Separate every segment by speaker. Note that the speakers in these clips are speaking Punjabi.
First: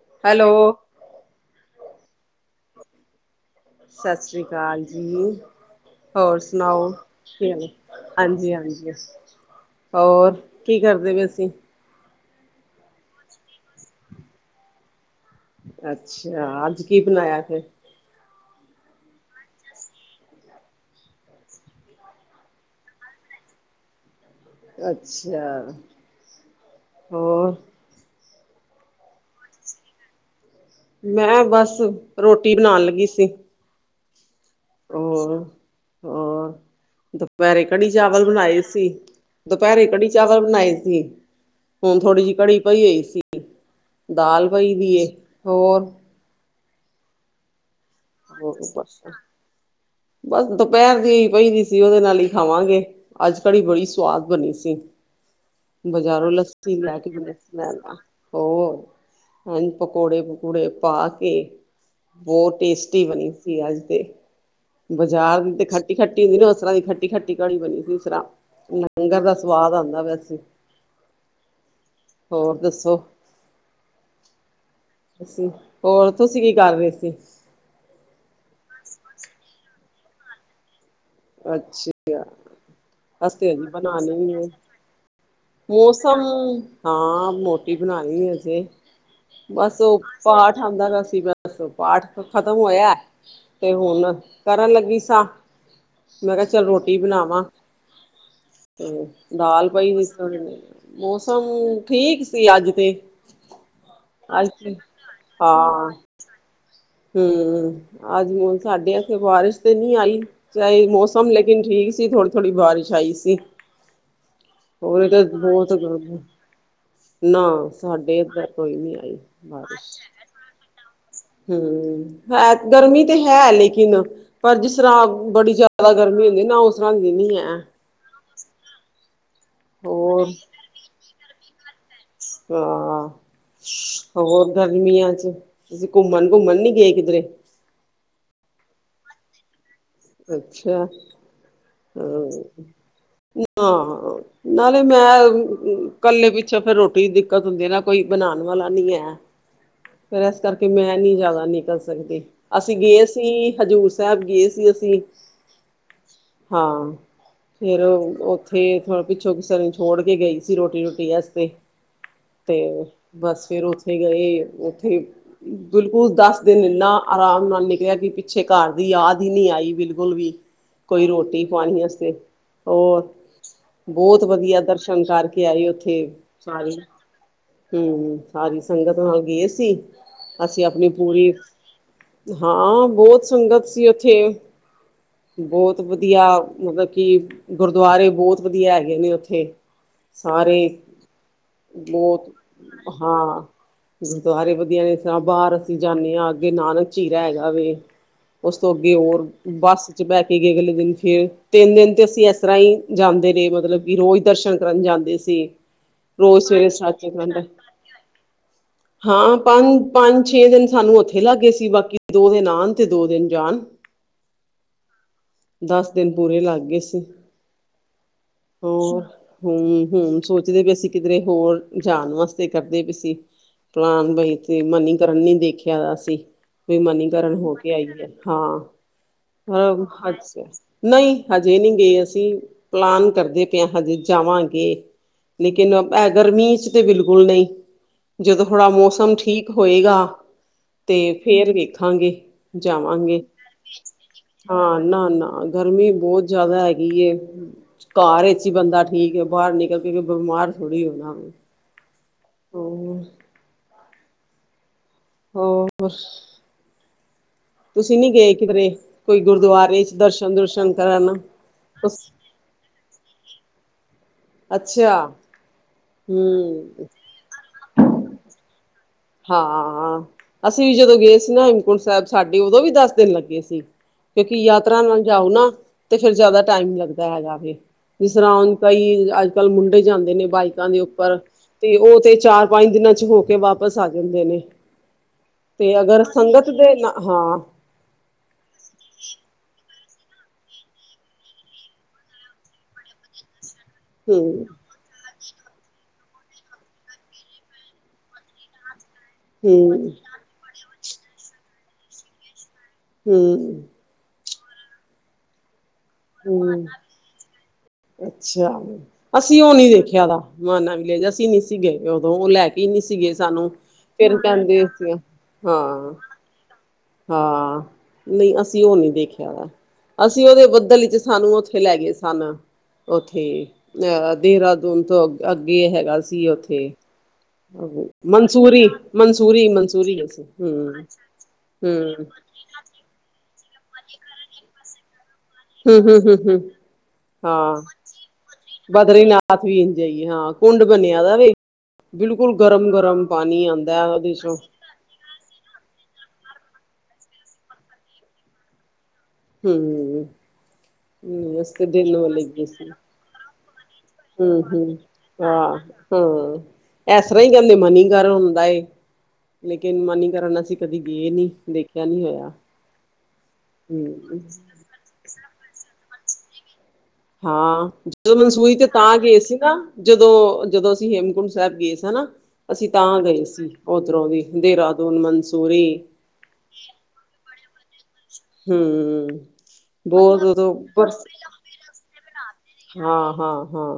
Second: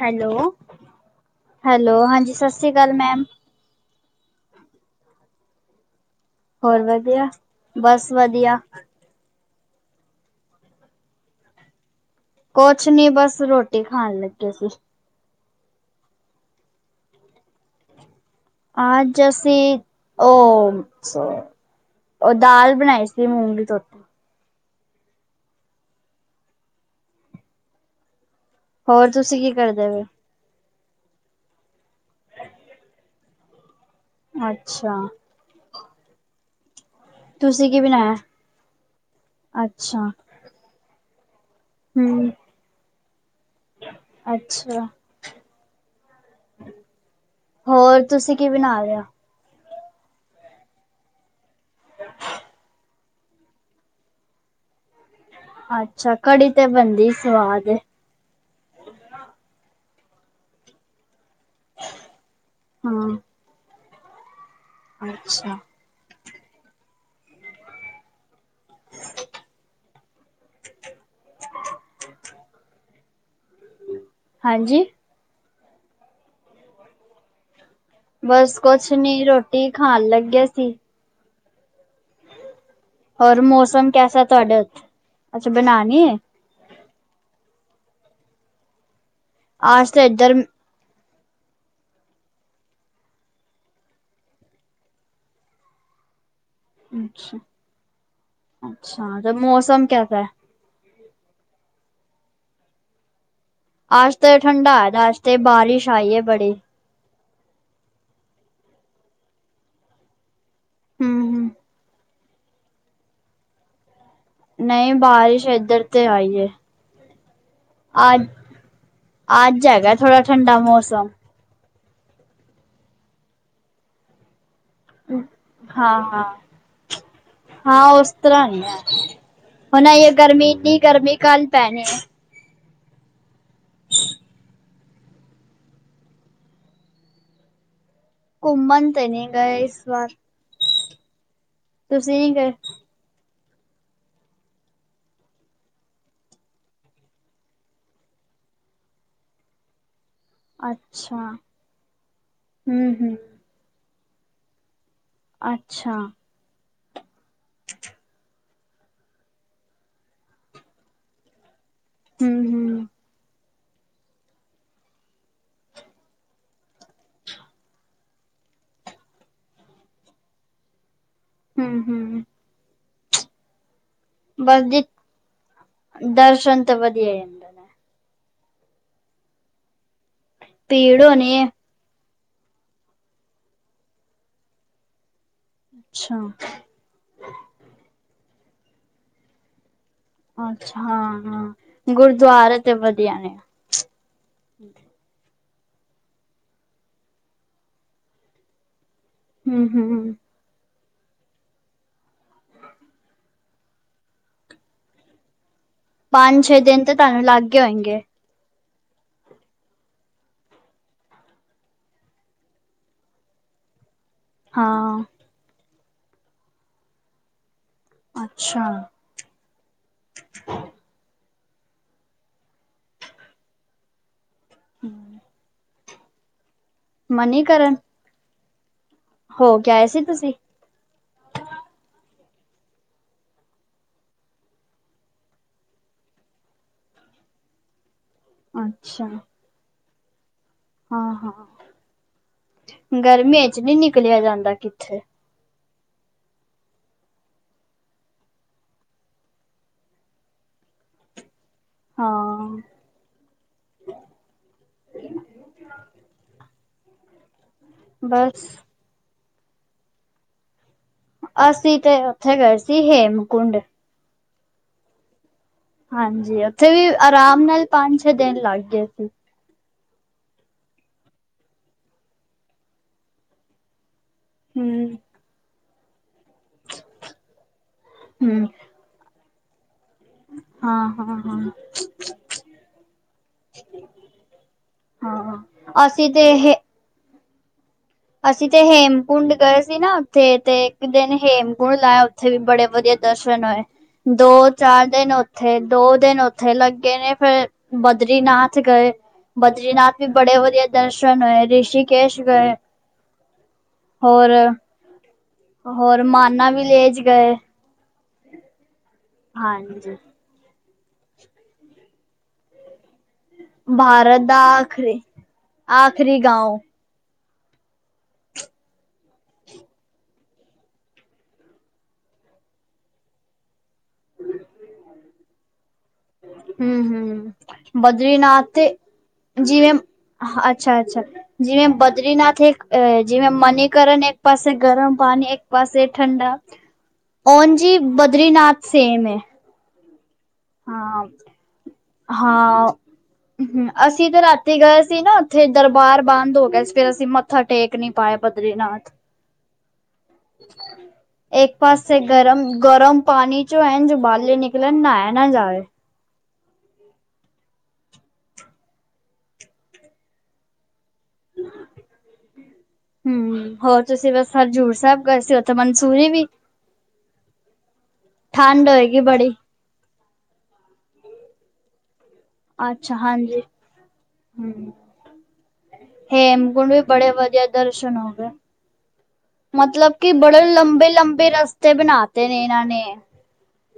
Speaker 1: ਹੈਲੋ, ਹੈਲੋ ਹਾਂਜੀ ਸਤਿ ਸ੍ਰੀ ਅਕਾਲ, ਮੈਮ।
Speaker 2: ਸਤਿ ਸ਼੍ਰੀ ਅਕਾਲ ਜੀ। ਹੋਰ ਸੁਣਾਓ, ਕੀ,
Speaker 1: ਬਸ
Speaker 2: ਹਾਂਜੀ
Speaker 1: ਵਧੀਆ,
Speaker 2: ਹਾਂਜੀ। ਹੋਰ, ਕੀ ਕਰਦੇ ਪਏ ਸੀ?
Speaker 1: ਕੁਛ ਨੀ, ਬਸ ਰੋਟੀ ਖਾਣ ਲੱਗੇ ਸੀ।
Speaker 2: ਅੱਛਾ, ਅੱਜ ਕੀ ਬਣਾਇਆ ਫੇਰ?
Speaker 1: ਆਜ ਅਸੀ, ਉਹ ਸ ਉਹ ਦਾਲ ਬਣਾਈ ਸੀ, ਮੂੰਗੀ ਧੋਤੀ।
Speaker 2: ਅੱਛਾ, ਹੋਰ
Speaker 1: ਹੋਰ, ਤੁਸੀਂ ਕੀ ਕਰਦੇ ਹੋ?
Speaker 2: ਮੈਂ ਬਸ, ਰੋਟੀ ਬਣਾਉਣ ਲੱਗੀ ਸੀ।
Speaker 1: ਅੱਛਾ।
Speaker 2: ਹੋਰ, ਹੋਰ ਦੁਪਹਿਰੇ
Speaker 1: ਤੁਸੀਂ ਕੀ
Speaker 2: ਕੜੀ
Speaker 1: ਬਣਾਇਆ?
Speaker 2: ਚਾਵਲ ਬਣਾਏ ਸੀ, ਦੁਪਹਿਰੇ ਕੜੀ
Speaker 1: ਅੱਛਾ,
Speaker 2: ਚਾਵਲ ਬਣਾਏ ਸੀ। ਹੁਣ, ਥੋੜੀ
Speaker 1: ਹੂੰ।
Speaker 2: ਜਿਹੀ ਘੜੀ ਪਈ ਹੋਈ ਸੀ, ਦਾਲ ਪਈ
Speaker 1: ਅੱਛਾ,
Speaker 2: ਦੀ, ਹੋਰ
Speaker 1: ਹੋਰ ਤੁਸੀਂ ਕੀ ਬਣਾ
Speaker 2: ਪਰਾ
Speaker 1: ਲਿਆ?
Speaker 2: ਬਸ, ਦੁਪਹਿਰ ਦੀ ਪਈ ਦੀ ਸੀ, ਉਹਦੇ ਨਾਲ ਹੀ ਖਾਵਾਂਗੇ। ਅੱਜ ਕੜੀ ਬੜੀ ਸਵਾਦ ਬਣੀ ਸੀ।
Speaker 1: ਅੱਛਾ,
Speaker 2: ਬਜ਼ਾਰੋਂ
Speaker 1: ਕੜੀ ਤੇ
Speaker 2: ਲੱਸੀ ਲੈ
Speaker 1: ਬਣਦੀ
Speaker 2: ਕੇ, ਲੈ
Speaker 1: ਸਵਾਦ ਏ,
Speaker 2: ਹੋਰ, ਪਕੌੜੇ-ਪਕੂੜੇ ਪਾ ਕੇ, ਬਹੁ ਟੇ ੁਸਟੀ
Speaker 1: ਹਾਂ,
Speaker 2: ਬਣੀ ਸੀ ਅੱਜ ਤੇ, ਬਾਜ਼ਾਰ ਦੀ
Speaker 1: ਅੱਛਾ।
Speaker 2: ਤੇ ਖੱ ੱਟੀ-ਖੱਟੀ ਹੁੰਦੀ ਨਾ, ਉਸਰਾਂ ਦੀ ਖੱਟੀ-ਖੱਟੀ ਘੜੀ ਬਣੀ ਸੀ, ਇਸ ਤਰ੍ਹਾਂ ਲੰਗਰ ਦਾ ਸਵਾਦ ਆਉਂਦਾ, ਵੈਸੇ ਹੋਰ ਦੱਸੋ?
Speaker 1: ਹਾਂਜੀ?
Speaker 2: ਅ, ਹੋਰ ਤੁਸੀਂ ਕੀ ਕਰ ਰਹੇ ਸੀ?
Speaker 1: ਬਸ ਕੁਛ ਨੀ ਰੋਟੀ ਖਾਣ ਲੱਗੇ ਸੀ।
Speaker 2: ਅੱਛ ਕਯਾ। ਅਸੀ ਤੇ ਅਜੇ ਬਣਾਨੀ ਏ
Speaker 1: ਤੁਹਾਡੇ ਉੱਥੇ ਅੱਛਾ ਹੈ
Speaker 2: ਮੌਸਮ ਹਾਂ ਮੋਟੀ ਬਣਾਣੀ ਏ ਅਜੇ ਬਸ
Speaker 1: ਆਜ
Speaker 2: ਉਹ
Speaker 1: ਤਾਂ ਇੱਧਰ
Speaker 2: ਪਾਠ ਹਾਂਦਾ ਦਾ ਸੀ ਬਸ, ਪਾਠ ਖਤਮ ਹੋਇਆ ਤੇ ਹੁਣ ਕਰਨ ਲੱਗੀ ਸਾਂ ਮੈਂ ਕਿਹਾ ਚੱਲ ਰੋਟੀ
Speaker 1: ਅੱਛਾ
Speaker 2: ਬਣਾਵਾਂ ਤੇ
Speaker 1: ਅੱਛਾ
Speaker 2: ਦਾਲ
Speaker 1: ਮੌਸਮ
Speaker 2: ਪਈ ਹੋਈ ਸੀ
Speaker 1: ਕੈਸਾ ਹੈ
Speaker 2: ਥੋੜੀ ਜੀ। ਮੌਸਮ, ਠੀਕ ਸੀ ਅੱਜ ਤੇ।
Speaker 1: ਅੱਜ ਤੇ ਠੰਡਾ ਹੋਯਾ ਦੈ ਅੱਜ ਤੇ
Speaker 2: ਹਾਂ
Speaker 1: ਬਾਰਿਸ਼ ਆਈ ਯੇ ਬੜੀ।
Speaker 2: ਹਮ ਅੱਜ ਹੁਣ ਸਾਡੇ ਏਥੇ ਬਾਰਿਸ਼ ਤੇ ਨੀ ਆਈ ਚਾਹੇ
Speaker 1: ਹਮ
Speaker 2: ਮੌਸਮ
Speaker 1: ਹਮ
Speaker 2: ਲੇਕਿਨ ਠੀਕ ਸੀ, ਥੋੜੀ- ਥੋੜੀ ਬਾਰਿਸ਼ ਆਈ ਸੀ।
Speaker 1: ਨਹੀਂ
Speaker 2: ਹੋਰ ਏਹ ਤੇ
Speaker 1: ਬਾਰਿਸ਼
Speaker 2: ਬਹੁਤ
Speaker 1: ਇੱਧਰ
Speaker 2: ਗਰਬ
Speaker 1: ਤੇ
Speaker 2: ਹੈ।
Speaker 1: ਆਈ
Speaker 2: ਨਾ ਸਾਡੇ
Speaker 1: ਅੱਜ
Speaker 2: ਏਧਰ ਕੋਈ ਨੀ ਆਈ
Speaker 1: ਅੱਜ ਹੈਗਾ
Speaker 2: ਬਾਰਿਸ਼।
Speaker 1: ਥੋੜਾ ਠੰਡਾ ਮੌਸਮ।
Speaker 2: ਹਮ ਹੈ ਦਰਮੀ ਤੇ ਹੈ ਲੇਕਿਨ ਪਰ ਜਿਸਰਾ ਬੜੀ ਜ਼ਿਆਦਾ
Speaker 1: ਹਾਂ ਹਾਂ
Speaker 2: ਗਰਮੀ ਹੁੰਦੀ ਨਾ ਉਸਰਾ ਦੀ ਨੀ ਹੈ।
Speaker 1: ਹਾਂ ਉਸ ਤਰ੍ਹਾਂ ਹੁਣ ਇਹ
Speaker 2: ਹੋਰ
Speaker 1: ਗਰਮੀ ਇੰਨੀ ਗਰਮੀ ਕੱਲ ਪੈਣੀ ਹੈ [unintelligible]
Speaker 2: ਹਾਂ ਹੋਰ ਗਰ ਗਮੀਆਂ ਚ ਤੁਸੀ ਘੁੰਮਣ- ਘੁੰਮਣ ਨੀ ਗਏ ਕਿਧਰੇ।
Speaker 1: ਘੁੰਮਨ ਤੇ ਨੀ ਗਏ ਇਸ ਵਾਰ।
Speaker 2: ਅੱਛਾ
Speaker 1: ਤੁਸੀਂ ਨਹੀਂ ਗਏ
Speaker 2: ਹਾ। ਨਾਲੇ ਮੈਂ ਕੱਲੇ ਪਿੱਛੋਂ ਫੇਰ ਰੋਟੀ ਦੀ ਦਿੱਕਤ ਹੁੰਦੀ ਏ ਨਾ, ਕੋਈ ਬਣਾਣ ਵਾਲਾ ਨੀ ਹੈ।
Speaker 1: [inaudible]
Speaker 2: ਫੇਰ ਇਸ ਕਰਕੇ ਮੈਂ ਨੀ
Speaker 1: ਅੱਛਾ
Speaker 2: ਜਾਦਾ ਨਿਕਲ ਸਕਦੀ, ਅਸੀਂ
Speaker 1: ਹਮ
Speaker 2: ਗਏ
Speaker 1: ਹਮ
Speaker 2: ਸੀ ਹਜ਼ੂਰ ਸਾਹਬ ਗਏ ਸੀ ਅਸੀ।
Speaker 1: ਅੱਛਾ।
Speaker 2: ਹਾਂ। ਫੇਰ ਉਥੇ ਪਿੱਛੋਂ ਕਿਸੇ ਨੂੰ ਛੋੜ ਕੇ ਗਈ ਸੀ, ਰੋਟੀ ਰੁਟੀ ਵਾਸਤੇ।
Speaker 1: ਹਮ। ਹਮ
Speaker 2: ਬਸ ਫੇਰ ਉਥੇ ਗਏ ਉਥੇ ਬਿਲਕੁਲ ਦਸ ਦਿਨ ਇੰਨਾ ਆਰਾਮ ਨਾਲ ਨਿਕਲਿਆ ਕਿ ਪਿੱਛੇ ਘਰ ਦੀ ਯਾਦ ਈ ਨੀ ਆਈ। ਬਿਲਕੁਲ ਵੀ ਕੋਈ ਰੋਟੀ ਪਾਣੀ
Speaker 1: ਹਮ
Speaker 2: ਵਾਸਤੇ
Speaker 1: ਹਮ
Speaker 2: ਹੋਰ ਬਹੁਤ ਵਧੀਆ
Speaker 1: ਬਸ ਜੀ
Speaker 2: ਦਰਸ਼ਨ ਕਰਕੇ ਆਈ ਓਥੇ,
Speaker 1: ਦਰਸ਼ਨ ਤਾਂ
Speaker 2: ਸਾਰੀ।
Speaker 1: ਵਧੀਆ ਜਾਂਦਾ ਨੇ
Speaker 2: ਹਮ, ਸਾਰੀ ਸੰਗਤ ਨਾਲ ਗਏ ਸੀ, ਅਸੀ ਆਪਣੀ
Speaker 1: ਭੀੜ
Speaker 2: ਪੂਰੀ
Speaker 1: ਹੋਣੀ ਹੈ
Speaker 2: ਹਾਂ, ਬੋਤ ਸੰਗਤ ਸੀ ਉਥੇ ਬਹੁਤ
Speaker 1: ਅੱਛਾ
Speaker 2: ਵਧੀਆ, ਮਤਲਬ ਕਿ ਗੁਰਦੁਆਰੇ ਬਹੁਤ ਵਧੀਯਾ ਹੈਗੇ ਨੇ ਉੱਥੇ ਸਾਰੇ
Speaker 1: ਅੱਛਾ ਹਾਂ ਹਾਂ
Speaker 2: ਬੋਤ
Speaker 1: ਗੁਰਦੁਆਰੇ ਤੇ ਵਧੀਆ ਨੇ
Speaker 2: ਹਾਂ। ਗੁਰਦੁਆਰੇ ਵਧੀਆ ਨੇ ਇਸ ਰਾ ਬਾਹਰ ਅਸੀਂ ਜਾਂਨੇ ਆਂ ਅੱਗੇ ਨਾਨਕ ਚੀਰਾ ਹੈਗਾ ਵੇ। ਉਸ ਤੋਂ ਅੱਗੇ ਹੋਰ
Speaker 1: ਹਮ
Speaker 2: ਬੱਸ ਚ
Speaker 1: ਹਮ
Speaker 2: ਬਹਿ ਕੇ ਗਏ ਅਗਲੇ ਦਿਨ ਫੇਰ। ਤਿੰਨ ਦਿਨ ਤੇ ਅਸੀਂ ਇਸ ਰਾਂ ਹੀ ਜਾਂਦੇ ਰੇ ਮਤਲਬ ਕਿ ਰੋਜ਼ ਦਰਸ਼ਨ ਕਰਨ ਜਾਂਦੇ ਸੀ। ਰੋਜ਼
Speaker 1: ਪੰਜ ਛੇ
Speaker 2: ਸਵੇਰੇ
Speaker 1: ਦਿਨ ਤੇ
Speaker 2: ਸੱਚੇ
Speaker 1: ਤਾਨੂੰ
Speaker 2: ਖੰਡ
Speaker 1: ਲੱਗ ਗੇ ਹੋਨਗੇ?
Speaker 2: ਹਾਂ ਪੰਜ ਪੰਜ ਛੇ ਦਿਨ ਸਾਨੂੰ ਉਥੇ ਲੱਗ ਗਏ ਸੀ, ਬਾਕੀ ਦੋ ਦਿਨ ਆਣ ਤੇ ਦੋ ਦਿਨ ਜਾਣ।
Speaker 1: ਹਾਂ।
Speaker 2: ਦਸ ਦਿਨ ਪੂਰੇ ਲਗ ਗੇ ਸੀ
Speaker 1: ਅੱਛਾ
Speaker 2: ਹੋ ਹੂੰ-ਹੂੰ ਸੋਚਦੇ ਪੇ ਸੀ ਕਿਧਰੇ ਹੋਰ ਜਾਣ ਵਾਸਤੇ ਕਰਦੇ ਪੇ ਸੀ। ਪਲਾਨ ਬਈ। ਤੇ ਮਨੀਕਰਨ ਨੀ ਦੇਖਿਆ ਅਸੀ, ਫਿਰ ਮਨੀਕਰਨ ਹੋ ਕੇ ਆਈ ਆ, ਹਾਂ।
Speaker 1: ਹੋ ਕੇ ਆਏ ਸੀ
Speaker 2: [unintelligible]
Speaker 1: ਤੁਸੀਂ
Speaker 2: ਨਈ ਹਜੇ ਨੀ ਗਏ ਅਸੀਂ ਪਲਾਨ ਕਰਦੇ ਪਏ ਹਜੇ ਜਾਵਾਂਗੇ। ਲੇਕਿਨ ਐ ਗਰਮੀਆ ਚ ਤਾਂ ਬਿਲਕੁੱਲ ਨਈ। ਜਦੋਂ ਥੋੜ੍ਹਾ
Speaker 1: ਅੱਛਾ
Speaker 2: ਮੌਸਮ ਠੀਕ ਹੋਏਗਾ। ਤੇ
Speaker 1: ਹਾਂ ਹਾਂ
Speaker 2: ਫੇਰ ਵੇਖਾਂਗੇ ਜਾਵਾਂਗੇ,
Speaker 1: ਗਰਮੀ ਚ ਨਹੀਂ ਨਿਕਲਿਆ ਜਾਂਦਾ
Speaker 2: ਹਾਂ
Speaker 1: ਕਿੱਥੇ
Speaker 2: ਨਾ-ਨਾ ਹਾਂ ਗਰਮੀ ਬੋ ਜਾਦਾ ਹੈਗੀ ਏ। ਕਾਰ ਵਿਚ ਈ ਬੰਦਾ ਠੀਕ ਏ ਬਾਰ ਨਿਕਲ ਕੇ ਬਿਮਾਰ ਥੋੜ੍ਹੀ ਹੋਣਾ।
Speaker 1: ਹਾਂ।
Speaker 2: ਹੋਰ
Speaker 1: [inaudible]
Speaker 2: ਹੋਰ? ਤੁਸੀਂ ਨੀ ਗਏ
Speaker 1: ਬਸ
Speaker 2: ਕਿਧਰੇ ਕੋਈ ਗੁਰਦੁਆਰੇ ਚ ਦਰਸ਼ਨ ਦੁਰਸ਼ਨ ਕਰਨ?
Speaker 1: ਅਸੀਂ ਤੇ ਉੱਥੇ ਗਏ ਸੀ ਹੇਮਕੁੰਡ।
Speaker 2: ਅੱਛਾ।
Speaker 1: ਹਾਂਜੀ
Speaker 2: ਹੂੰ
Speaker 1: ਉੱਥੇ ਵੀ ਆਰਾਮ ਨਾਲ ਪੰਜ ਛੇ ਦਿਨ ਲਗ ਗਏ ਸੀ।
Speaker 2: ਹਾਂ ਅਸੀਂ ਵੀ ਜਦੋਂ ਗਏ ਸੀ ਨਾ ਹੇਮਕੁੰਟ ਸੈਬ ਸਾਡੇ ਉਦੋਂ ਵੀ ਦਸ ਦਿਨ ਲੱਗੇ ਸੀ। ਕਿਉਂਕਿ ਯਾਤਰਾ
Speaker 1: ਹਮ
Speaker 2: ਨਾਲ ਜਾਓ ਨਾ ਤੇ ਫਿਰ ਜਾਦਾ ਟਾਈਮ ਲੱਗਦਾ ਹੈਗਾ ਵੇ ਜਿਸ ਤਰ੍ਹਾਂ
Speaker 1: ਹਮ
Speaker 2: ਹੁਣ ਕਈ ਅੱਜ ਕੱਲ੍ਹ ਮੁੰਡੇ ਜਾਂਦੇ ਨੇ ਬਾਈਕਾਂ ਦੇ
Speaker 1: ਹਾਂ, ਹਾਂ,
Speaker 2: ਉੱਪਰ
Speaker 1: ਹਾਂ,
Speaker 2: ਤੇ ਓ ਤੇ ਚਾਰ ਪੰਜ ਦਿਨਾਂ ਚ ਹੋ ਕੇ ਵਾਪ ਫਸਾ ਦਿੰਦੇ ਨੇ ਤੇ
Speaker 1: ਹਾਂ
Speaker 2: ਅਗਰ
Speaker 1: ਅਸੀਂ ਤੇ
Speaker 2: ਸੰਗਤ
Speaker 1: ਇਹ
Speaker 2: ਦੇ ਨ ਹਾਂ।
Speaker 1: ਅਸੀਂ ਤੇ ਹੇਮਕੁੰਡ ਗਏ ਸੀ ਨਾ ਉੱਥੇ ਤੇ ਇੱਕ ਦਿਨ ਹੇਮਕੁੰਡ ਲਾਇਆ ਉੱਥੇ ਵੀ ਬੜੇ ਵਧੀਆ ਦਰਸ਼ਨ ਹੋਏ ਦੋ
Speaker 2: ਹੂੰ
Speaker 1: ਚਾਰ ਦਿਨ ਓ ਥੇ ਦੋ ਦਿਨ ਉੱਥੇ ਲੱਗੇ ਨੇ ਫੇਰ ਬਦਰੀਨਾਥ ਗਏ।
Speaker 2: ਹੂੰ
Speaker 1: ਬਦਰੀਨਾਥ ਵੀ ਬੜੇ ਵਧੀਆ ਦਰਸ਼ਨ ਹੋਏ। ਰਿਸ਼ਕੇਸ਼ ਗਏ।
Speaker 2: ਹੂੰ।
Speaker 1: ਹੋਰ-ਹੋਰ ਮਾਨਾ
Speaker 2: ਹੂੰ
Speaker 1: ਵੀਲੇਜ ਗਏ।
Speaker 2: ਅੱਛਾ, ਅਸੀਂ ਓ ਨੀ
Speaker 1: ਹਾਂਜੀ।
Speaker 2: ਦੇਖਿਆ ਦਾ। ਮਾਨਾ ਵੀਲੇਜ ਅਸੀਂ ਨੀ ਸੀਗੇ ਉਦੋਂ ਓ ਲੈ ਕੇ ਈ ਨੀ ਸੀਗੇ ਸਾਨੂੰ। ਫਿਰ
Speaker 1: ਭਾਰਤ ਦਾ
Speaker 2: ਕੈਂਦੇ ਅਸੀ ਐਂ।
Speaker 1: ਆਖਰੀ ਆਖਰੀ ਗਾਉ
Speaker 2: ਹਾਂ, ਨਈ ਅਸੀਂ ਓ ਨੀ ਦੇਖਿਆ ਵਾ, ਅਸੀਂ ਓਦੇ ਬੱਦਲ ਚ ਸਾਨੂੰ ਓਥੇ ਲੈਗੇ ਸਨ। ਓਥੇ ਅ ਦੇਹਰਾਦੂਨ ਤੋਂ ਅ ਅੱਗੇ ਹੈਗਾ ਸੀ ਓਥ ਥੇ
Speaker 1: ਹੂੰ, ਹੂੰ ਬਦਰੀਨਾਥ
Speaker 2: ਮਨਸੂਰੀ
Speaker 1: ਤੇ
Speaker 2: ਮਨਸੂਰੀ
Speaker 1: ਜਿਵੇਂ
Speaker 2: ਮਨਸੂਰੀ ਗਏ ਸੀ, ਹੂੰ
Speaker 1: ਅੱਛਾ-ਅੱਛਾ ਜਿਵੇਂ ਬਦਰੀਨਾਥ ਏ, ਜਿਵੇਂ ਮਨੀਕਰਨ ਇੱਕ ਪਾਸੇ ਗਰਮ ਪਾਣੀ ਇੱ ਕ ਪਾਸੇ
Speaker 2: ਹਮ ਹਮ ਹਮ
Speaker 1: ਠੰਡਾ,
Speaker 2: ਹਮ
Speaker 1: ਓਂਜ ਈ ਬਦਰੀਨਾਥ ਸੇਮ ਏ।
Speaker 2: ਵੀਨ ਜਾਈਏ ਹਾਂ। ਕੁੰਡ ਬਣਿਆ
Speaker 1: ਹਾਂ,
Speaker 2: ਦਾ ਵੇ, ਬਿਲਕੁੱਲ
Speaker 1: ਹਾਂ।
Speaker 2: ਗਰਮ-ਗਰਮ ਪਾਣੀ
Speaker 1: ਹੂੰ
Speaker 2: ਆਂਦੈ ਓਦੇ
Speaker 1: ਤੇ
Speaker 2: ਚੋਂ।
Speaker 1: ਅਸੀਂ ਰਾਤੀ ਗਏ ਸੀ ਨਾ ਓਥੇ ਦਰਬਾਰ ਬੰਦ ਹੋ ਗਿਆ ਸੀ, ਫਿਰ ਅਸੀਂ ਮੱਥਾ ਟੇਕ ਨੀ ਪਾਏ ਬਦਰੀਨਾਥ।
Speaker 2: ਹੂੰ। ਅਸੀ
Speaker 1: ਏਕ
Speaker 2: ਤੇ ਦਿਨ
Speaker 1: ਪਾਸੇ
Speaker 2: ਵੇਲੇ ਗਏ ਸੀ।
Speaker 1: ਗਰਮ-ਗਰਮ ਪਾਣੀ ਚੋ ਐਜ ਬਾਲੇ ਨਿਕਲਣ ਨਾਇਆ ਨਾ ਜਾਵੇ।
Speaker 2: ਹੂ, ਐਸਰ੍ਹਾਂ ਈ ਕੈਂਦੇ ਮਨੀਕਰਨ ਹੁੰਦਾ ਏ, ਲੇਕਿਨ ਮਨੀਕਰਨ ਅਸੀਂ ਕਦੀ ਗਏ ਨੀ ਦੇਖਿਆ ਨੀ ਹੋਇਆ,
Speaker 1: ਹੂੰ ਹੋਰ
Speaker 2: ਹੂੰ।
Speaker 1: ਤੁਸੀਂ ਬਸ ਹਜ਼ੂਰ ਸੈਬ ਗਏ ਸੀ ਉੱਥੇ ਮਨਸੂਰੀ ਵੀ।
Speaker 2: ਹਾਂ ਜਦੋਂ ਮਨਸੂਰੀ ਤੇ
Speaker 1: ਠੰਡ
Speaker 2: ਤਾਂ
Speaker 1: ਹੋਏਗੀ
Speaker 2: ਗਏ
Speaker 1: ਬੜੀ।
Speaker 2: ਸੀ ਨਾ ਜਦੋਂ ਜਦੋਂ ਅਸੀਂ ਹੇਮਕੁੰਟ ਸਾਹਿਬ ਗਏ ਸਾ ਨਾ ਅਸੀਂ
Speaker 1: ਅੱਛਾ
Speaker 2: ਤਾਂ ਗਏ
Speaker 1: ਹਾਂਜੀ
Speaker 2: ਸੀ ਉਧਰੋਂ ਵੀ
Speaker 1: ਹੂੰ।
Speaker 2: ਦੇਹਰਾਦੂਨ, ਮਨਸੂਰੀ
Speaker 1: ਹੇਮਕੁੰਡ ਵੀ ਬੜੇ ਵਧੀਆ ਦਰਸ਼ਨ ਹੋ ਗਏ।
Speaker 2: ਹੂੰ।
Speaker 1: ਮਤਲਬ ਕਿ
Speaker 2: ਬਹੁਤ
Speaker 1: ਬੜੇ
Speaker 2: ਉਦੋਂ
Speaker 1: ਲੰਬੇ ਲੰਬੇ ਰਸਤੇ ਬਣਾ ਤੇ ਨਹੀਂ ਤਾਂ
Speaker 2: ਹਾਂ-ਹਾਂ-ਹਾਂ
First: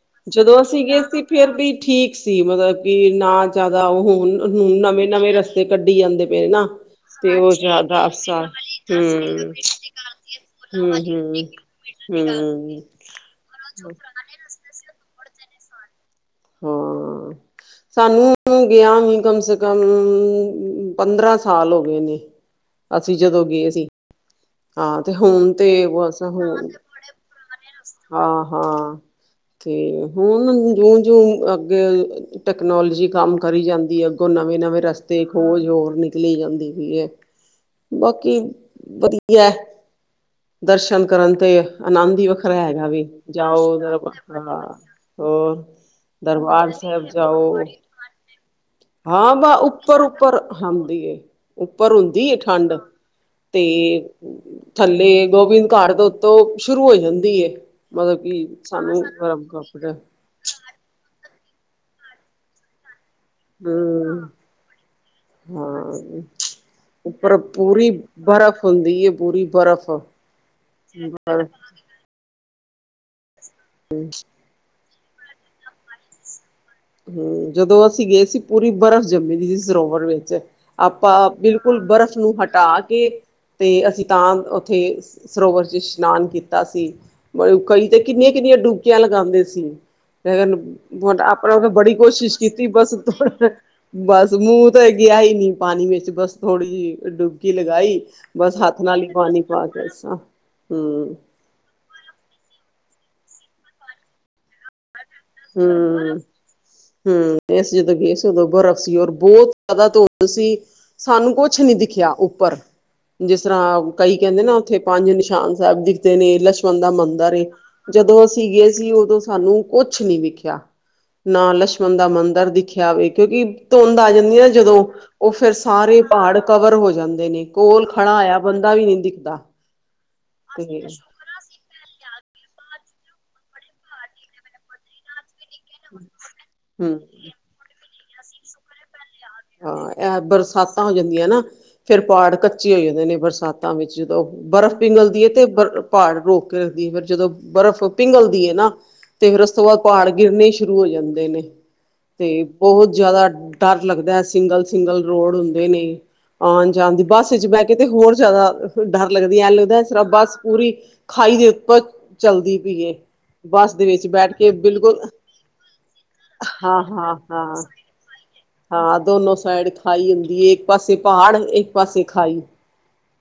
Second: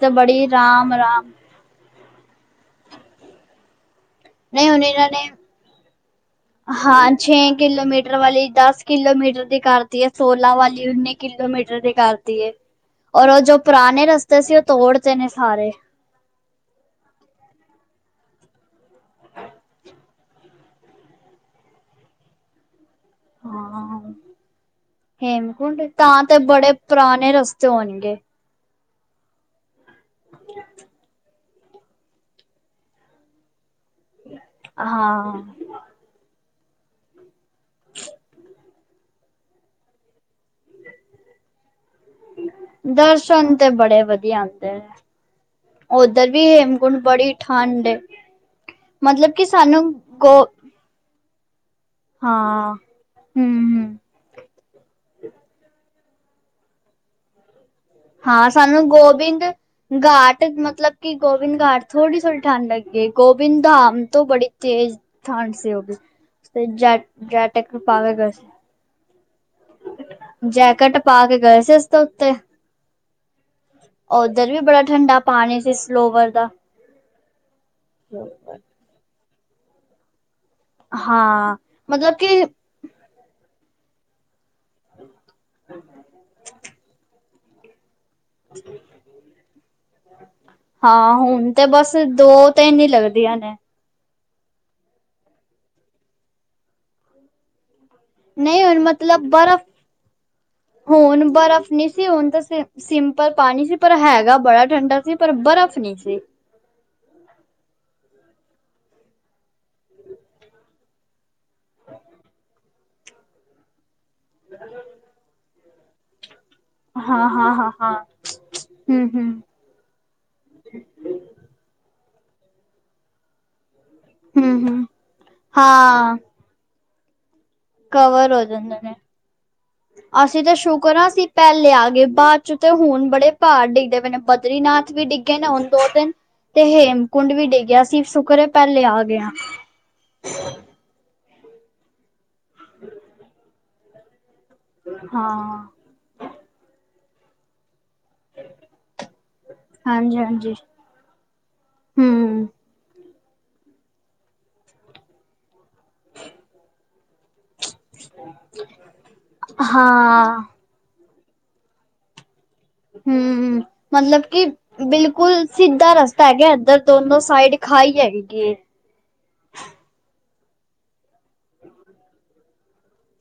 Speaker 1: ਤਾਂ ਬੜੀ
Speaker 2: ਜਦੋਂ ਅਸੀਂ ਗਏ ਸੀ
Speaker 1: ਰਾਮ-ਰਾਮ
Speaker 2: ਫੇਰ ਵੀ ਠੀਕ ਸੀ ਮਤਲਬ ਕਿ ਨਾ ਜ਼ਿਆਦਾ ਉਹ
Speaker 1: ਨਹੀਂ ਹੁਣ ਇਹਨਾਂ ਨੇ
Speaker 2: ਨਵੇਂ-ਨਵੇਂ ਰਸਤੇ ਕੱਢੀ ਜਾਂਦੇ ਪਏ ਨੇ ਨਾ
Speaker 1: ਹਾਂ
Speaker 2: ਤੇ
Speaker 1: ਛੇ
Speaker 2: ਉਹ
Speaker 1: ਕਿਲੋਮੀਟਰ
Speaker 2: ਜ਼ਿਆਦਾਸ
Speaker 1: ਵਾਲੀ ਦਸ ਕਿਲੋਮੀਟਰ ਦੀ ਕਰਤੀ ਹੈ ਸੋਲਾਂ ਵਾਲੀ ਉੱਨੀ ਕਿਲੋਮੀਟਰ ਦੀ ਕਰਤੀ ਏ।
Speaker 2: ਹੂੰ-ਹੂੰ-ਹੂੰ-ਹੂੰ
Speaker 1: ਔਰ ਉਹ ਜੋ ਪੁਰਾਣੇ ਰਸਤੇ ਸੀ ਉਹ ਤੋੜਤੇ ਨੇ ਸਾਰੇ।
Speaker 2: ਹਾਂ ਸਾਨੂੰ ਗਿਆ ਵੀ ਕਮ ਸੇ ਕਮ ਪੰਦਰਾਂ ਸਾਲ ਹੋ ਗਏ ਨੇ। ਅਸੀਂ ਜਦੋਂ ਗਏ ਸੀ
Speaker 1: ਹਾਂ।
Speaker 2: ਹਾਂ ਤੇ ਹੁਣ
Speaker 1: ਹੇਮਕੁੰਡ
Speaker 2: ਤੇ ਬਸ
Speaker 1: ਤਾਂ ਤੇ
Speaker 2: ਹੂਣ
Speaker 1: ਬੜੇ ਪੁਰਾਣੇ ਰਸਤੇ ਹੋਣਗੇ
Speaker 2: ਹਾਂ ਹਾਂ ਅਤੇ ਹੁਣ ਜਿਉਂ ਜਿਉਂ ਅੱਗੇ ਟੈਕਨੋਲੋਜੀ ਕੰਮ ਕਰੀ ਜਾਂਦੀ ਅੱਗੋਂ ਨਵੇਂ ਨਵੇਂ ਰਸਤੇ
Speaker 1: ਹਾਂ।
Speaker 2: ਖੋਜ ਹੋਰ ਨਿਕਲੀ ਜਾਂਦੀ ਪਈ ਐ। ਬਾਕੀ ਵਧੀਆ ਦਰਸ਼ਨ ਕਰਨ ਤੇ ਆ ਆਨੰਦ ਈ ਵੱਖਰਾ ਹੈਗਾ ਵੇ
Speaker 1: ਦਰਸ਼ਨ
Speaker 2: ਜਾਓ
Speaker 1: ਤੇ
Speaker 2: ਉਧਰ
Speaker 1: ਬੜੇ ਵਧੀਆ
Speaker 2: ਵੱਖਰਾ
Speaker 1: ਆਂਦੇ ਨੇ।
Speaker 2: ਹੋਰ
Speaker 1: ਉੱਧਰ ਵੀ
Speaker 2: ਦਰਬਾਰ
Speaker 1: ਹੇਮਕੁੰਡ
Speaker 2: ਸਾਹਿਬ
Speaker 1: ਬੜੀ
Speaker 2: ਜਾਓ
Speaker 1: ਠੰਡ ਏ। ਮਤਲਬ
Speaker 2: ਹਾਂ
Speaker 1: ਕਿ
Speaker 2: ਬਾ
Speaker 1: ਸਾਨੂੰ
Speaker 2: ਉੱਪਰ-ਉੱਪਰ
Speaker 1: ਗੋ
Speaker 2: ਹਦੀ ਏ ਉੱਪਰ ਹੁੰਦੀ ਏ ਠੰਡ
Speaker 1: ਹਾਂ
Speaker 2: ਤੇ
Speaker 1: ਹੂੰ-ਹੂੰ
Speaker 2: ਥੱਲੇ ਗੋਬਿੰਦ ਘਾਟ ਤੋਂ ਉੱਤੋਂ ਸ਼ੁਰੂ ਹੋ ਜਾਂਦੀ ਏ ਮਤਲਬ ਕਿ
Speaker 1: ਹਾਂ ਸਾਨੂੰ
Speaker 2: ਗਰਮ
Speaker 1: ਗੋਬਿੰਦ
Speaker 2: ਕੱਪੜੇ
Speaker 1: ਘਾਟ ਮਤਲਬ ਕਿ ਗੋਬਿੰਦ ਘਾਟ ਥੋੜ੍ਹੀ ਥੋੜ੍ਹੀ ਠੰਡ ਹੈ ਗੀ ਤੇ ਗੋਵਿੰਦਾਮ
Speaker 2: ਹੂੰ
Speaker 1: ਤੋਂ ਬੜੀ ਤੇਜ਼ ਥੰਡ ਸੀ
Speaker 2: ਹਾਂ
Speaker 1: ਤੇ ਜੈ ਜੈ ਟਕ ਪਾਕੇ ਗਏ ਸੀ
Speaker 2: ਹਦੀ ਏ ਪੂਰੀ ਬਰਫ਼
Speaker 1: ਜੈਕੇਟ ਪਾ ਕੇ
Speaker 2: ਬਰਫ਼
Speaker 1: ਗਏ ਸੀ ਅਸੀ ਤੈ ਉੱਤੇ ਓਧਰ ਵੀ ਬੜਾ ਠੰਡਾ ਪਾਣੀ ਸੀ ਸਲੋਵਰ ਦਾ।
Speaker 2: ਹੂੰ ਜਦੋਂ ਅਸੀਂ ਗਏ ਸੀ ਪੂਰੀ ਬਰਫ਼ ਜੰਮੀ ਦੀ ਸੀ ਸਰੋਵਰ ਵਿੱਚ। ਆਪਾਂ
Speaker 1: ਹਾਂ
Speaker 2: ਬਿਲਕੁਲ
Speaker 1: ਮਤਲਬ
Speaker 2: ਬਰਫ਼ ਨੂੰ
Speaker 1: ਕਿ
Speaker 2: ਹਟਾ ਕੇ ਤੇ ਅਸੀਂ ਤਾਂ ਉੱਥੇ ਸਰੋਵਰ ਚ ਇਸ਼ਨਾਨ ਕੀਤਾ ਸੀ ਕਈ ਤੇ ਕਿੰਨੀਆਂ ਕਿੰਨੀਆਂ ਡੁਕੀਆਂ ਲਗਾਉਂਦੇ ਸੀ
Speaker 1: ਹਾਂ ਹੁਣ ਤੇ
Speaker 2: ਬੜੀ
Speaker 1: ਬਸ ਦੋ
Speaker 2: ਕੋਸ਼ਿਸ਼ ਕੀਤੀ
Speaker 1: ਤਿੰਨ ਹੀ
Speaker 2: ਬਸ
Speaker 1: ਲੱਗਦੀਆਂ ਨੇ
Speaker 2: ਬਸ ਮੂੰਹ ਤੇ ਗਿਆ ਈ ਨੀ ਪਾਣੀ ਵਿੱਚ ਬਸ ਥੋੜ੍ਹੀ ਜਹੀ ਡੁਬਕੀ ਲਗਾਈ ਬਸ
Speaker 1: ਨਹੀਂ ਹੁਣ
Speaker 2: ਹੱਥ ਨਾਲ ਹੀ
Speaker 1: ਮਤਲਬ
Speaker 2: ਪਾਣੀ
Speaker 1: ਬਰਫ਼
Speaker 2: ਪਾ ਕੇ ਹੂੰ
Speaker 1: ਹੋਣ ਬਰਫ਼ ਨਹੀਂ ਸੀ ਹੋਣ ਤਾਂ ਸਿੰਪਲ ਪਾਣੀ ਸੀ ਪਰ ਹੈਗਾ ਬੜਾ ਠੰਡਾ ਸੀ। ਪਰ
Speaker 2: ਹੂੰ
Speaker 1: ਬਰਫ਼ ਨਹੀਂ ਸੀ।
Speaker 2: ਹੂੰ ਅਸੀ ਜਦੋਂ ਗਏ ਸੀ ਉਦੋਂ ਬਰਫ਼ ਸੀ ਔਰ ਬਹੁਤ ਜ਼ਿਆਦਾ ਧੁੰਦ ਸੀ। ਸਾਨੂੰ ਕੁਛ ਨੀ ਦਿਖਿਆ ਉੱਪਰ ਜਿਸ ਤਰ੍ਹਾਂ ਕਈ ਕਹਿੰਦੇ ਨਾ ਉੱਥੇ ਪੰਜ ਨਿਸ਼ਾਨ ਸਾਹਿਬ ਦਿ ਖਦੇ ਨੇ ਲਛਮਣ ਦਾ
Speaker 1: ਹਾਂ
Speaker 2: ਮੰਦਿਰ ਏ
Speaker 1: ਹਾਂ ਹਾਂ ਹਾਂ।
Speaker 2: ਜਦੋਂ ਅਸੀਂ ਗਏ ਸੀ
Speaker 1: ਹੂੰ
Speaker 2: ਉਦੋਂ
Speaker 1: ਹੂੰ
Speaker 2: ਸਾਨੂੰ ਕੁਛ ਨਹੀਂ ਵਿਖਆ ਨਾ ਲਛਮਣ ਦਾ ਮੰਦਿਰ ਦਿਖਿਆ ਹੋਵੇ ਕਿਉਂਕਿ ਧੁੰਦ ਆ ਜਾਂਦੀ ਨਾ
Speaker 1: ਹੂੰ
Speaker 2: ਜਦੋਂ
Speaker 1: ਹੂੰ
Speaker 2: ਉਹ ਫੇਿਮਰ ਸਾਰੇ
Speaker 1: ਹਾਂ
Speaker 2: ਪਹਾੜ ਕਵਰ ਹੋ ਜਾਂਦੇ ਨੇ। ਕੋਲ ਖੜਾ
Speaker 1: ਕਵਰ
Speaker 2: ਹੌਇਆ
Speaker 1: ਹੋ
Speaker 2: ਬੰਦਾ
Speaker 1: ਜਾਂਦੇ
Speaker 2: ਵੀ ਨੀ
Speaker 1: ਨੇ।
Speaker 2: ਦਿਖਦਾ
Speaker 1: ਅਸੀਂ ਤਾਂ
Speaker 2: ਤੇ
Speaker 1: ਸ਼ੁਕਰ ਹਾਂ ਅਸੀਂ ਪਹਿਲੇ ਆ ਗਏ ਬਾਅਦ ਚ ਤੇ ਹੁਣ ਬੜੇ ਪਹਾੜ ਡਿੱਗਦੇ ਪਏ ਨੇ ਬਦਰੀ ਨਾਥ ਵੀ ਡਿੱਗੇ ਨੇ ਹੁਣ ਦੋ ਦਿਨ, ਤੇ
Speaker 2: ਹੂੰ।
Speaker 1: ਹੇਮਕੁੰਡ ਵੀ ਡਿੱਗਿਆ ਸੀ ਸ਼ੁਕਰ ਐ, ਪਹਿਲੇ ਆਗੇ ਆਂ।
Speaker 2: ਹਾਂ, ਇਹ ਬਰਸਾਤਾਂ ਹੋ ਜਾਂਦੀਆਂ ਨਾ, ਫੇਰ ਪਾਹਾੜ ਕੱਚੇ ਹੋ ਜਾਂਦੇ ਨੇ ਬਰਸਾ ਸਾਤਾਂ ਵਿੱਚ, ਜਦੋਂ ਬਰਫ਼ ਪਿੰਗਲਦੀ ਏ, ਤੇ
Speaker 1: ਹਾਂ।
Speaker 2: ਬਰ ਪਹਾੜ ਰੋਕ ਕੇ ਰੱਖਦੀ ਏ, ਫਿਰ ਜਦੋਂ ਬਰਫ਼ ਪਿੰਘਲਦੀ ਏ ਨਾ, ਤੇ ਫਿਰ ਉਸ ਤੋਂ ਬਾਅਦ ਪਹਾੜ
Speaker 1: ਹਾਂਜੀ
Speaker 2: ਗਿਰਨੇ
Speaker 1: ਹਾਂਜੀ
Speaker 2: ਸ਼ੁਰੂ ਹੋ ਜਾਂਦੇ ਨੇ। ਤੇ
Speaker 1: ਹੂੰ
Speaker 2: ਬਹੁਤ ਜ਼ਿਆਦਾ ਡਰ ਲੱਗਦੈ, ਸਿੰਗਲ-ਸਿੰਗਲ ਰੋਡ ਹੁੰਦੇ ਨੇ। ਆਣ-ਜਾਣ ਦੀ, ਬੱਸ ਵਿੱਚ ਬਹਿਕੇ ਤੇ ਹੋਰ ਜ਼ਿਆਦਾ ਡਰ ਲੱਗਦੀ ਏ, ਐਂ ਲੱਗਦਾ ਇਸਰਾ ਬੱਸ
Speaker 1: ਹਾਂ।
Speaker 2: ਪੂਰੀ ਖਾਈ ਦੇ ਉੱਪਰ ਚਲਦੀ ਪਈਏ
Speaker 1: ਹੂੰ,
Speaker 2: ਬੱਸ ਦੇ ਵਿੱਚ
Speaker 1: ਮਤਲਬ
Speaker 2: ਬੈਠ
Speaker 1: ਕਿ
Speaker 2: ਕੇ
Speaker 1: ਬਿਲਕੁਲ ਸਿੱਧਾ ਰਸਤਾ ਹੈਗਾ, ਇੱਧਰ।
Speaker 2: ਹਾਂ ਹਾਂ
Speaker 1: ਦੋਨੋ
Speaker 2: ਹਾਂ
Speaker 1: ਸਾਈਡ ਖਾਈ ਹੈਗੀ ਏ।
Speaker 2: ਹਾਂ, ਦੋਨੋ ਸਾਈਡ ਖਾਈ ਹੁੰਦੀ ਏ, ਇੱਕ ਪਾਸੇ ਪਹਾੜ ਇੱਕ ਪਾਸੇ ਖਾਈ।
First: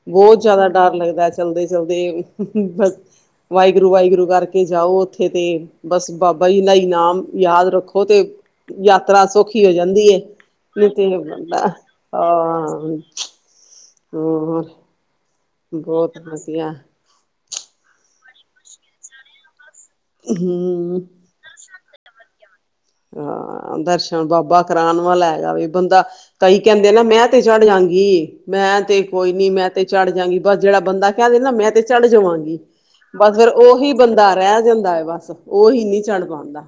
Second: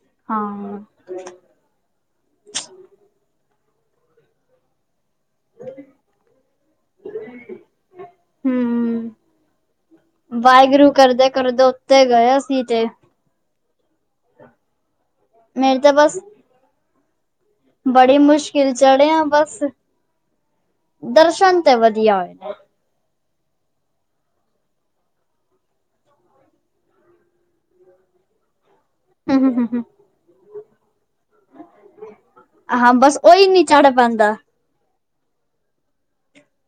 Speaker 2: ਬਹੁਤ ਜ਼ਿਆਦਾ
Speaker 1: ਹਾਂ।
Speaker 2: ਡਰ ਲੱਗਦੈ। ਚਲਦੇ-ਚਲਦੇ, ਬਸ ਵਾਹਿਗੁਰੂ-ਵਾਹਿਗੁਰੂ ਕਰਕੇ ਜਾਓ। ਉੱਥੇ ਤੇ, ਬਸ ਬਾਬਾ ਜੀ ਦਾ ਇਨਾਮ ਯਾਦ ਰੱਖੋ, ਤੇ
Speaker 1: ਹੂੰ,
Speaker 2: ਯਾਤਰਾ, ਸੌਖੀ ਹੋ ਜਾਂਦੀ ਏ। ਨਹੀਂ
Speaker 1: ਵਾਹਿਗੁਰੂ
Speaker 2: ਤੇ
Speaker 1: ਕਰਦੇ-ਕਰਦੇ,
Speaker 2: ਬੰਦਾ
Speaker 1: ਉੱਤੇ ਗਏ ਅਸੀ
Speaker 2: ਹਾਂ
Speaker 1: ਤੇ।
Speaker 2: ਹੋਰ,
Speaker 1: ਮੇਰੇ ਤਾਂ
Speaker 2: ਬਹੁਤ
Speaker 1: ਬਸ
Speaker 2: ਵਧੀਆ।
Speaker 1: ਬੜੀ ਮੁਸ਼ਕਿਲ ਚੜੇ ਆਂ ਬਸ,
Speaker 2: ਹੂੰ
Speaker 1: ਦਰਸ਼ਨ ਤੇ ਵਧੀਆ ਹੋਏ ਨੇ।
Speaker 2: ਹਾਂ, ਦਰਸ਼ਨ ਬਾਬਾ ਕਰਾਨ ਵਾਲਾ ਹੈਗਾ, ਵੀ ਬੰਦਾ ਕਈ ਕਹਿੰਦੇ ਨਾ, ਮੈਂ ਤੇ ਚੜ੍ਹ ਜਾਂਗੀ, ਮੈਂ ਤੇ ਕੋਈ ਨੀ ਮੈਂ
Speaker 1: ਨੇ।
Speaker 2: ਤੇ ਚੜ੍ਹ ਜਾਂਗੀ, ਬਸ ਜਿਹੜਾ ਬੰਦਾ ਕਹਿੰਦੇ ਨਾ, ਮੈਂ ਤੇ ਚੜ ਜਵਾਂਗੀ
Speaker 1: ਹਾਂ,
Speaker 2: ਬਸ ਫਿਰ
Speaker 1: ਨੀ ਚੜ
Speaker 2: ਉਹੀ ਬੰਦਾ
Speaker 1: ਪਾਂਦਾ।
Speaker 2: ਰਹਿ ਜਾਂਦਾ ਹੈ ਬਸ। ਓਹੀ ਨੀ ਚੜ ਪਾਂਦਾ।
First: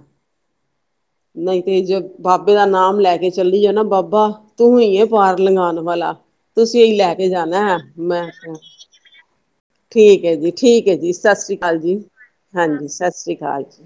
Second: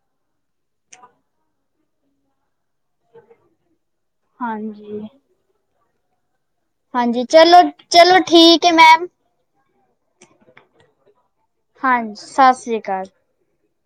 Speaker 2: ਨਹੀਂ ਤੇ ਜ ਬਾਬੇ ਦਾ ਨਾਮ ਲੈਕੇ ਚੱਲੀਏ ਨਾ ਬਾਬਾ, ਤੂੰ ਹੀ ਏ
Speaker 1: ਹਾਂਜੀ।
Speaker 2: ਪਾਰ ਲੰਘਾਣ ਵਾਲਾ, ਤੁਸੀਂ ਓਈ
Speaker 1: ਹਾਂਜੀ,
Speaker 2: ਲੈਕੇ ਜਾਣਾ ਹੈ,
Speaker 1: ਚਲੋ-ਚਲੋ
Speaker 2: ਮੈਂ
Speaker 1: ਠੀਕ ਏ ਮੈਮ,
Speaker 2: ਠੀਕ ਏ ਜੀ, ਠੀਕ ਏ ਜੀ, ਸਤਿ ਸ਼੍ਰੀ ਅਕਾਲ ਜੀ,
Speaker 1: ਹਾਂਜੀ ਸਤਿ ਸ੍ਰੀ
Speaker 2: ਹਾਂਜੀ,
Speaker 1: ਅਕਾਲ।
Speaker 2: ਸਤਿ ਸ਼੍ਰੀ ਅਕਾਲ ਜੀ।